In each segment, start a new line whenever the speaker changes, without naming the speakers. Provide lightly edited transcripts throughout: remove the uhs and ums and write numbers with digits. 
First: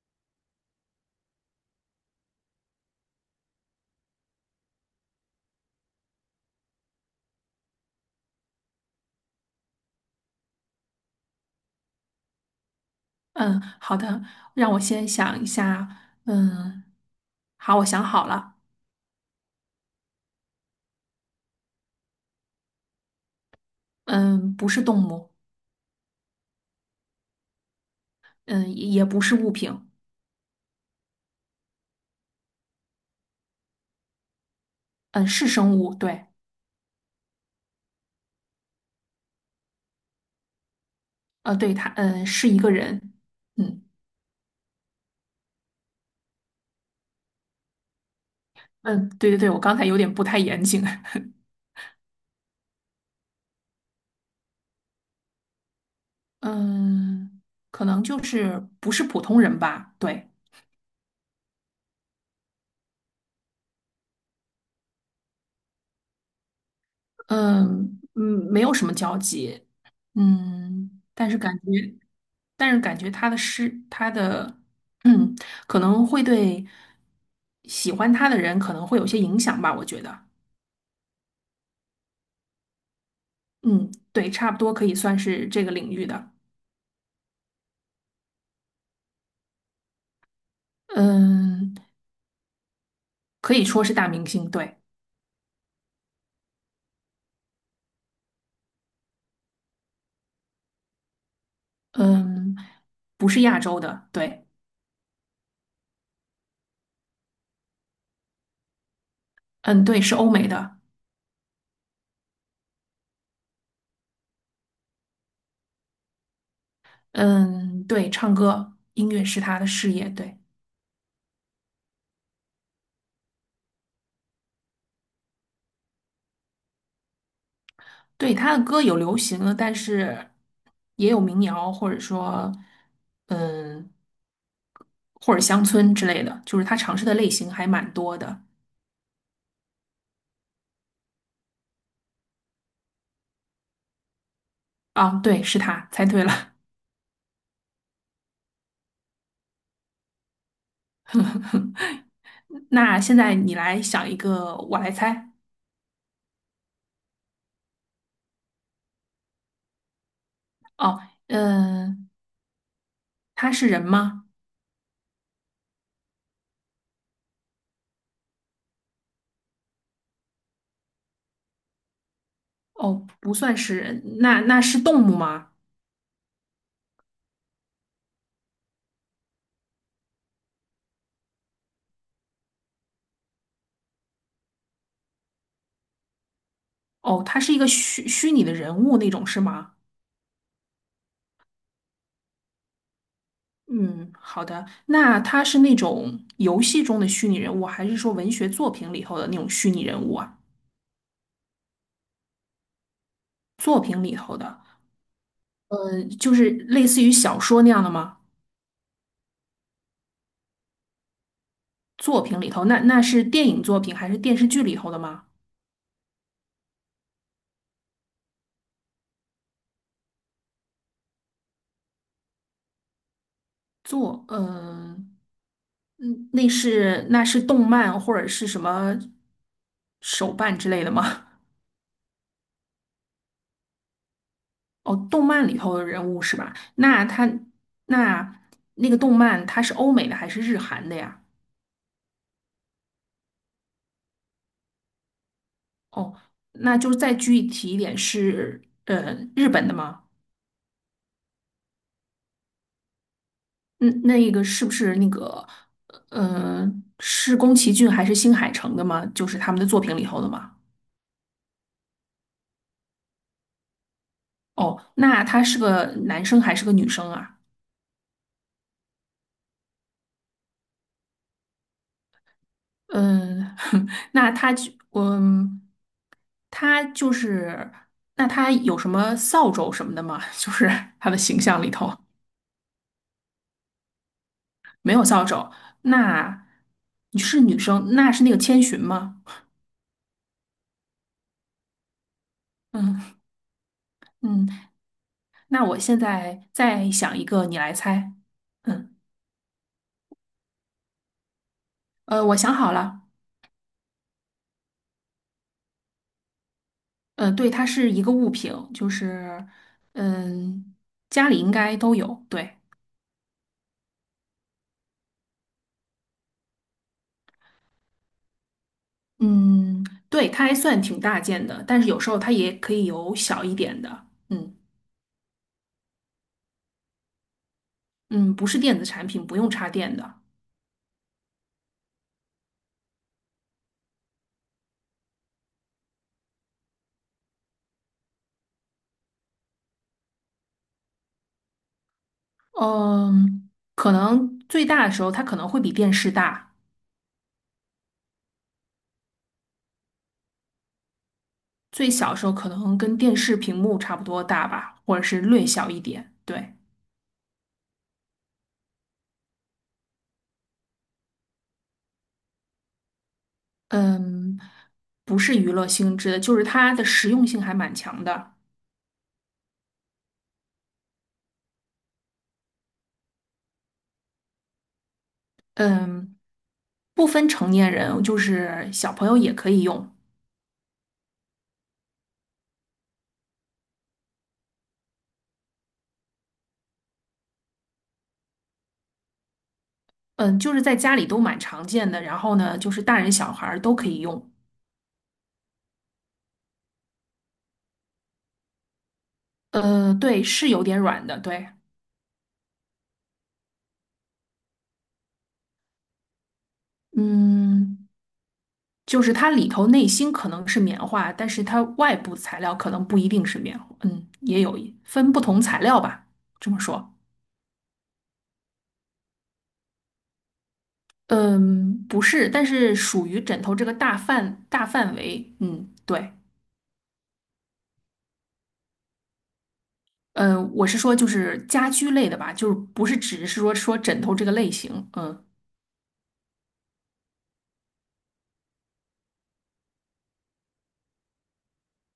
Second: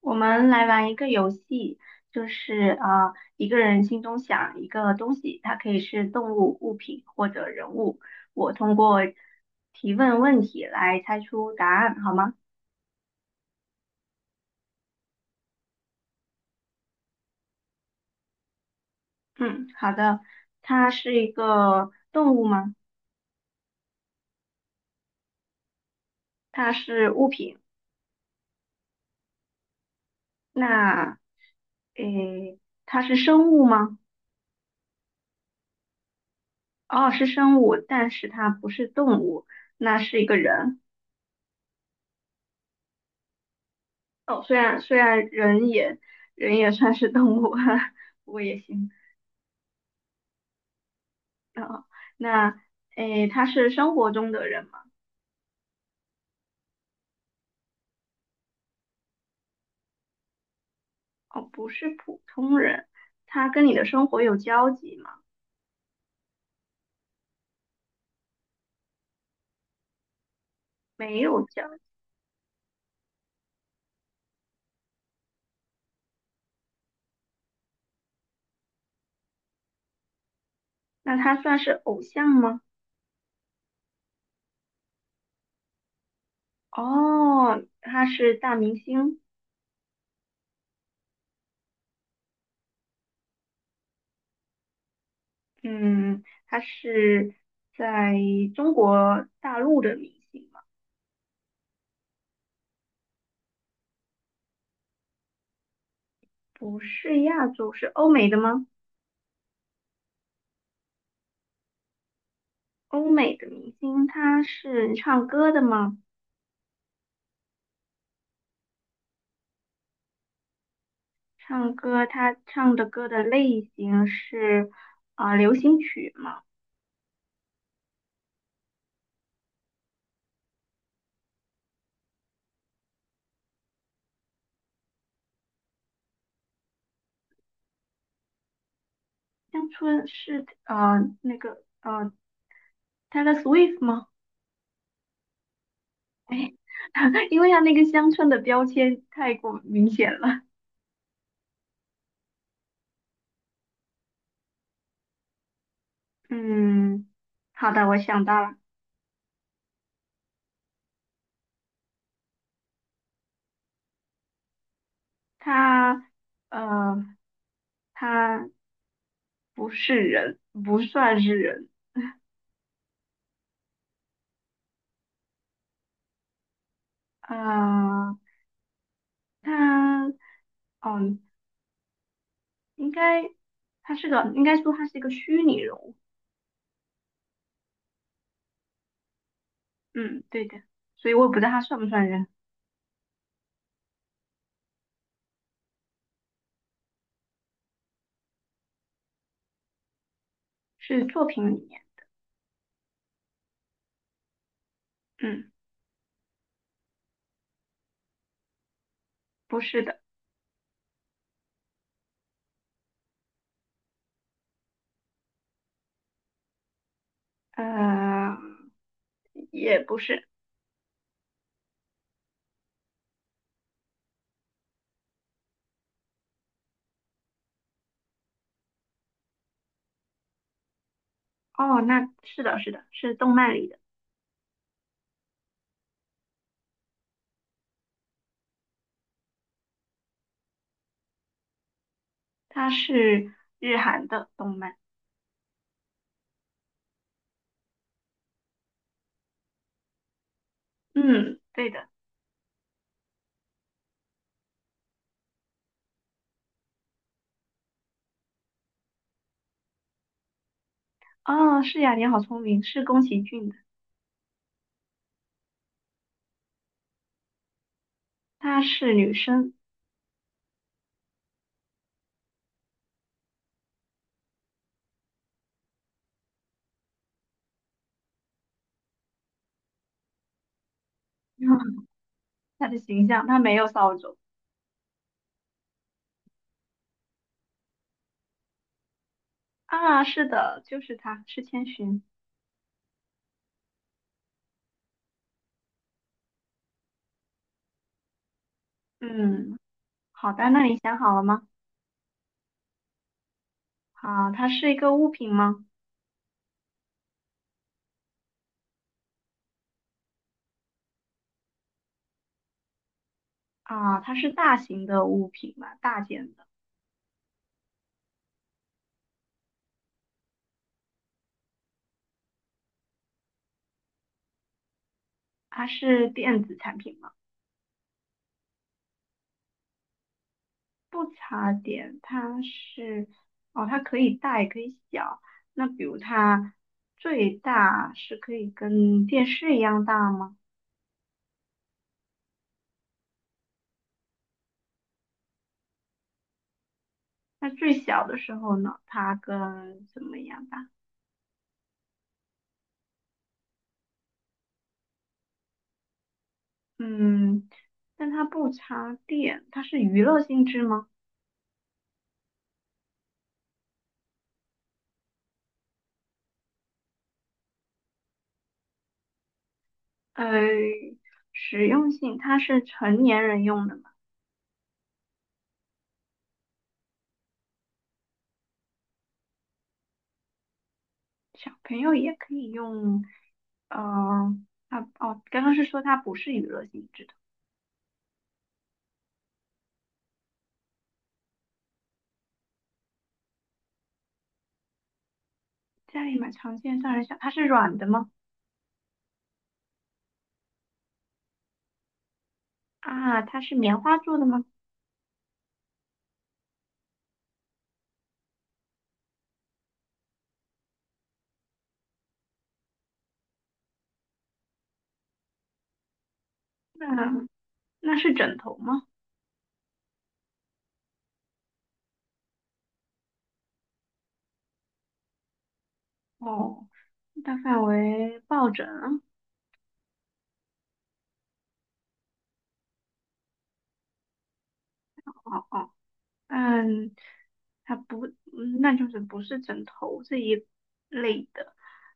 我们来玩一个游戏，就是一个人心中想一个东西，它可以是动物、物品或者人物。我通过提问问题来猜出答案，好吗？
嗯，好的，让我先想一下。嗯，好，我想好了。
嗯，好的。它是一个动物吗？
嗯，不是动物，
它是物品。
嗯，也不是物品，
那，诶，它是生物吗？
嗯，是生物。对，
哦，是生物，但是它不是动物，那是一个人。
对，它，是一个人。嗯
哦，虽然人也人也算是动物，哈，不过也行。
嗯，对对对，我刚才有点不太严谨。
啊，那诶，他是生活中的人吗？
嗯，可能就是不是普通人吧。对，
哦，不是普通人，他跟你的生活有交集吗？
嗯嗯，没有什么交集。嗯，
没
但是
有
感
交集，
觉。但是感觉他的诗，他的，嗯，可能会对喜欢他的人可能会有些影响吧，我觉得，
那他算是偶像吗？
嗯，对，差不多可以算是这个领域的，
哦，他是大明星。
嗯，可以说是大明星，对，
嗯，他是在中国大陆的明星吗？
嗯，不是亚洲的，对，
不是亚洲，是欧美的吗？
嗯，对，是欧美的，
欧美的明星，他是唱歌的吗？
嗯，对，唱歌，音乐是他的事业，对。
唱歌，他唱的歌的类型是啊，流行曲吗？
对，他的歌有流行的，但是也有民谣，或者说，嗯，或者乡村之类的，就是他尝试的类型还蛮多的。
乡村是Taylor Swift 吗？
啊，对，是他，猜对
哎，
了。
因为他那个乡村的标签太过明显了。
那现在你来想一个，我来猜。
嗯，好的，我想到了。
哦，嗯，他是人吗？
他呃他不是人，不算是人。
哦，不算是人，那是动物吗？
呃，他嗯应该他是个应该说他是一个虚拟人物。
哦，他是一个虚拟的人物那种是吗？
嗯，对的，所以我也不知道他算不算人。
嗯，好的。那他是那种游戏中的虚拟人物，还是说文学作品里头的那种虚拟人物啊？
是作品里面。
作品里头的，
嗯，
就是类似于小说那样的吗？
不是的。
作品里头，那是电影作品还是电视剧里头的吗？
呃，也不是。
作，呃，嗯，那是那是动漫或者是什么手办之类的吗？
哦，那是的，是的，是动漫里的。
哦，动漫里头的人物是吧？那他那那个动漫它是欧美的还是日韩的呀？
它是日韩的动漫。
哦，那就是再具体一点是，日本的吗？
嗯，对的。
那那个是不是那个，呃，是宫崎骏还是新海诚的吗？就是他们的作品里头的吗？
哦，是呀，你好聪明，是宫崎骏的。
哦，那他是个男生还是个女生啊？
她是女生。
嗯，那他就，他就是，那他有什么扫帚什么的吗？就是他的形象里头
她的形象，她没有扫帚
没有扫帚。那你是女生，那是那个千寻吗？
啊。是的，就是她，是千寻。
嗯嗯。那我现在再想一个，你来猜。嗯，
嗯，好的，那你想好了吗？
我想好了。
啊，它是一个物品吗？
对，它是一个物品，就是嗯，家里应该都有。对，
啊，它是大型的物品吗？大件的，
嗯，对，它还算挺大件的，但是有时候它也可以有小一点的。嗯
它是电子产品吗？
嗯，不是电子产品，不用插电的。
不插电，它是哦，它可以大也可以小。那比如它最大是可以跟电视一样大吗？
嗯，可能最大的时候它可能会比电视大，
那最小的时候呢，它跟什么一样大？
最小的时候可能跟电视屏幕差不多大吧，或者是略小一点。对。
嗯，但它不插电，它是娱乐性质吗？
嗯，不是娱乐性质的，就是它的实用性还蛮强的。
呃，实用性，它是成年人用的嘛？
嗯，不分成年人，就是小朋友也可以用。
小朋友也可以用。呃，它哦，刚刚是说它不是娱乐性质的。
嗯，就是在家里都蛮常见的，然后呢，就是大人小孩儿都可以用。
家里买常见，上人想它是软的吗？
对，是有点软的，对，
啊，它是棉花做的吗？
嗯，就是它里头内芯可能是棉花，但是它外部材料可能不一定是棉花，也有一分不同材料吧，这么
那
说。
那是枕头吗？
嗯，不是，但是属于枕头这个大范围。嗯，对，
哦，大范围抱枕，
我是说就是家居类的吧，就是不是只是说枕头这个类型。嗯
哦哦，嗯，它不，嗯那就是不是枕头这一类的，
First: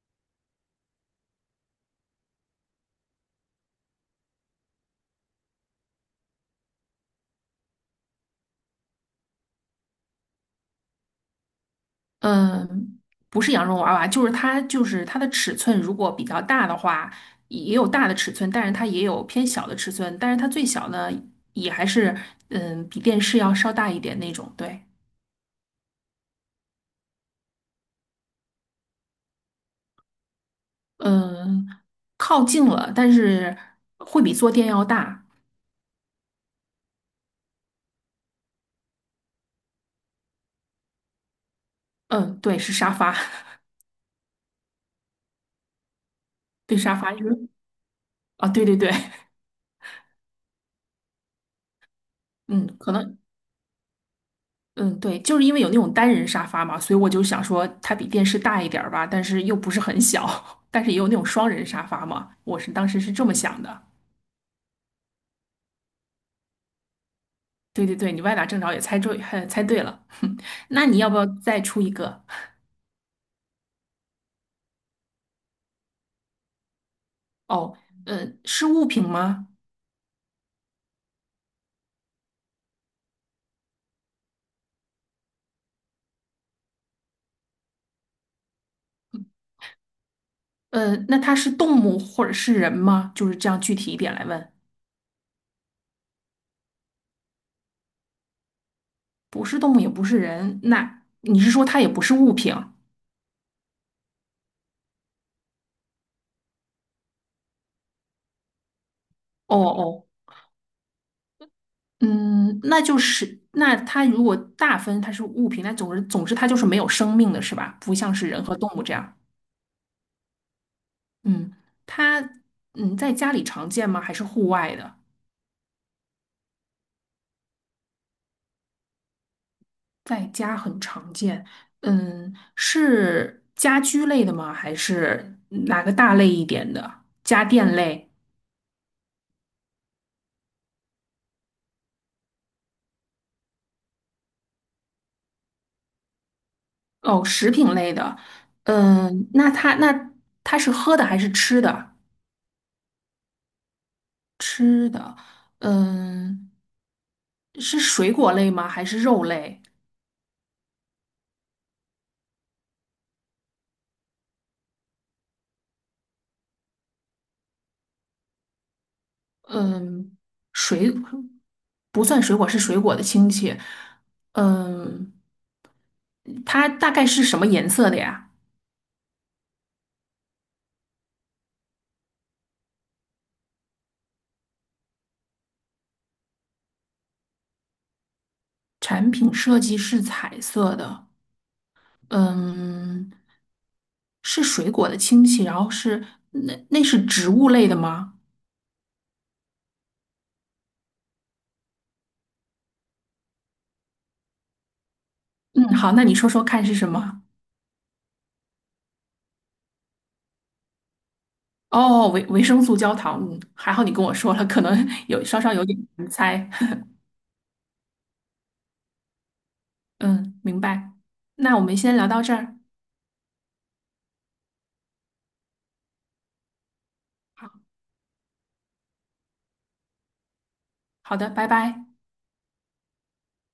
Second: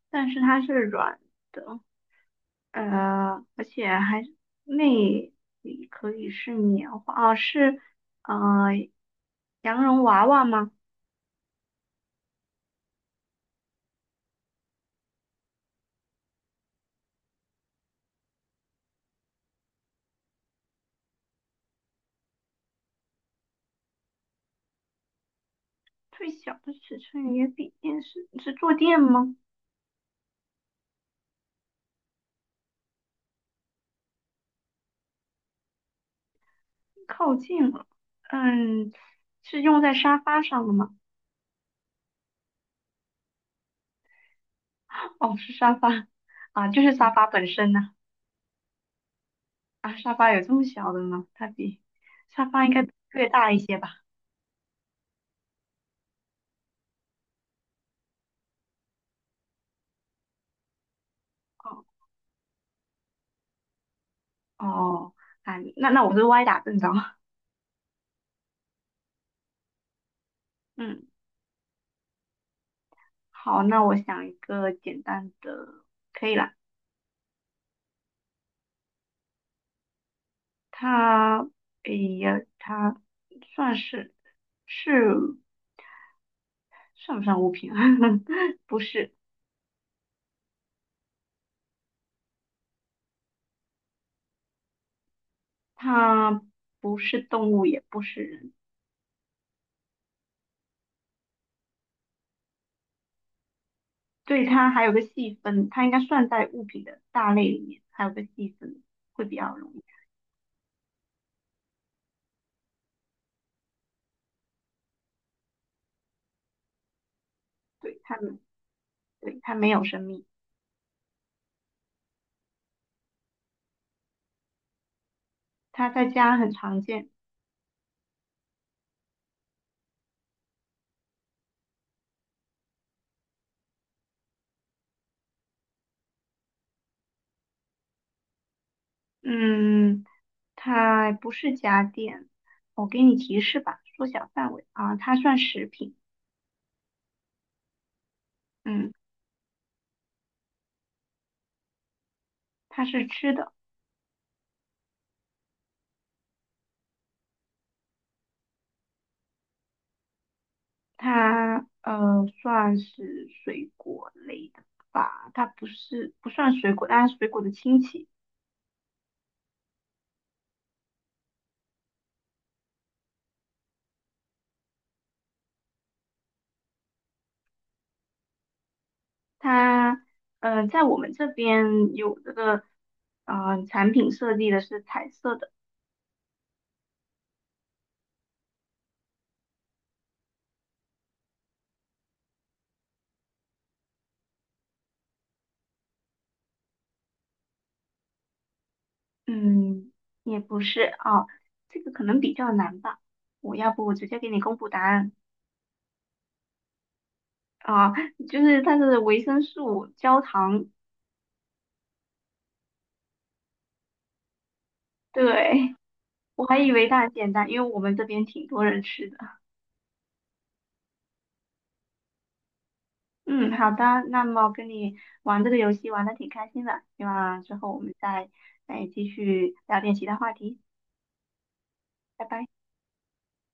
但是它是软的，呃，而且还是内里可以是棉花。哦，是呃羊绒娃娃吗？
嗯，不是羊绒娃娃，就是它的尺寸如果比较大的话，也有大的尺寸，但是它也有偏小的尺寸，但是它最小呢也还是比电视要稍大一点那种。对，
最小的尺寸也比电视是坐垫吗？
嗯，靠近了，但是会比坐垫要大。
靠近了，嗯，是用在沙发上的吗？
嗯，对，是沙发。
哦，是沙发啊，
对
就是
沙
沙
发，因
发本
为
身呢、
对对对，
啊。沙发有这么小的吗？它比沙发
嗯，
应该
可能，
略大一些吧？
嗯，对，就是因为有那种单人沙发嘛，所以我就想说它比电视大一点儿吧，但是又不是很小，但是也有那种双人沙
哦
发嘛，我是当时是这么想的。
哦，啊，那那我是歪打正着。
对对对，你歪打正着也猜对，还猜对了。那你
嗯，
要不要再出一个？
好，那我想一个简单的，可以啦。
哦，是物品吗？
它，哎呀，它算是算不算物品啊？不是，
那它是动物或者是人吗？就是这样具体一点来问，
它不是动物，也不是人。
不是动物也不是人，那你是说它也不是物品？哦
对，它还有个细分，它应该算在物品的大类里面，还有个细分会比较容易。
哦嗯，那就是那它如果大分它是物品，那总之它就是没有生命的是吧？不
对，
像
它
是
们，
人和动物这样。
对，它没有生命，
嗯，它在家里常见吗？还是户外的？
它在家很常见。
在家很常见。嗯，是家居类的吗？还是哪个大类一点的？家电类？
嗯，它不是家电，我给你提示吧，缩小范围啊，它算食品。
哦，食品类的。
嗯，
嗯，那它那它是喝的还是吃的？
它是吃的，
吃的。嗯，是水果类吗？还是肉类？
它算是水果类的吧，它不是不算水果，但是水果的亲戚。
嗯，水不算水果，是水果的亲戚。嗯，它大概是什么颜色的呀？
它，嗯，在我们这边有这个，产品设计的是彩色的。
产品设计是彩色的。嗯，是水果的亲戚，然后是那那是植物类的吗？
嗯，也不是啊，这个可能比较难吧。我要不我直接给你公布答案。
嗯，好，那你说说看是什么？
啊，就是它是维生素焦糖。
哦，维生素焦糖。嗯，还好你跟我说了，可能 有稍稍有
对，
点难
我
猜。
还以为它很简单，因为我们这边挺多人吃的。
嗯，明白。那我们先聊到这儿。
嗯，好的，那么跟你玩这个游戏玩的挺开心的，希望之
好，
后我们再继续聊点其他话题，
好的，拜拜。
拜拜。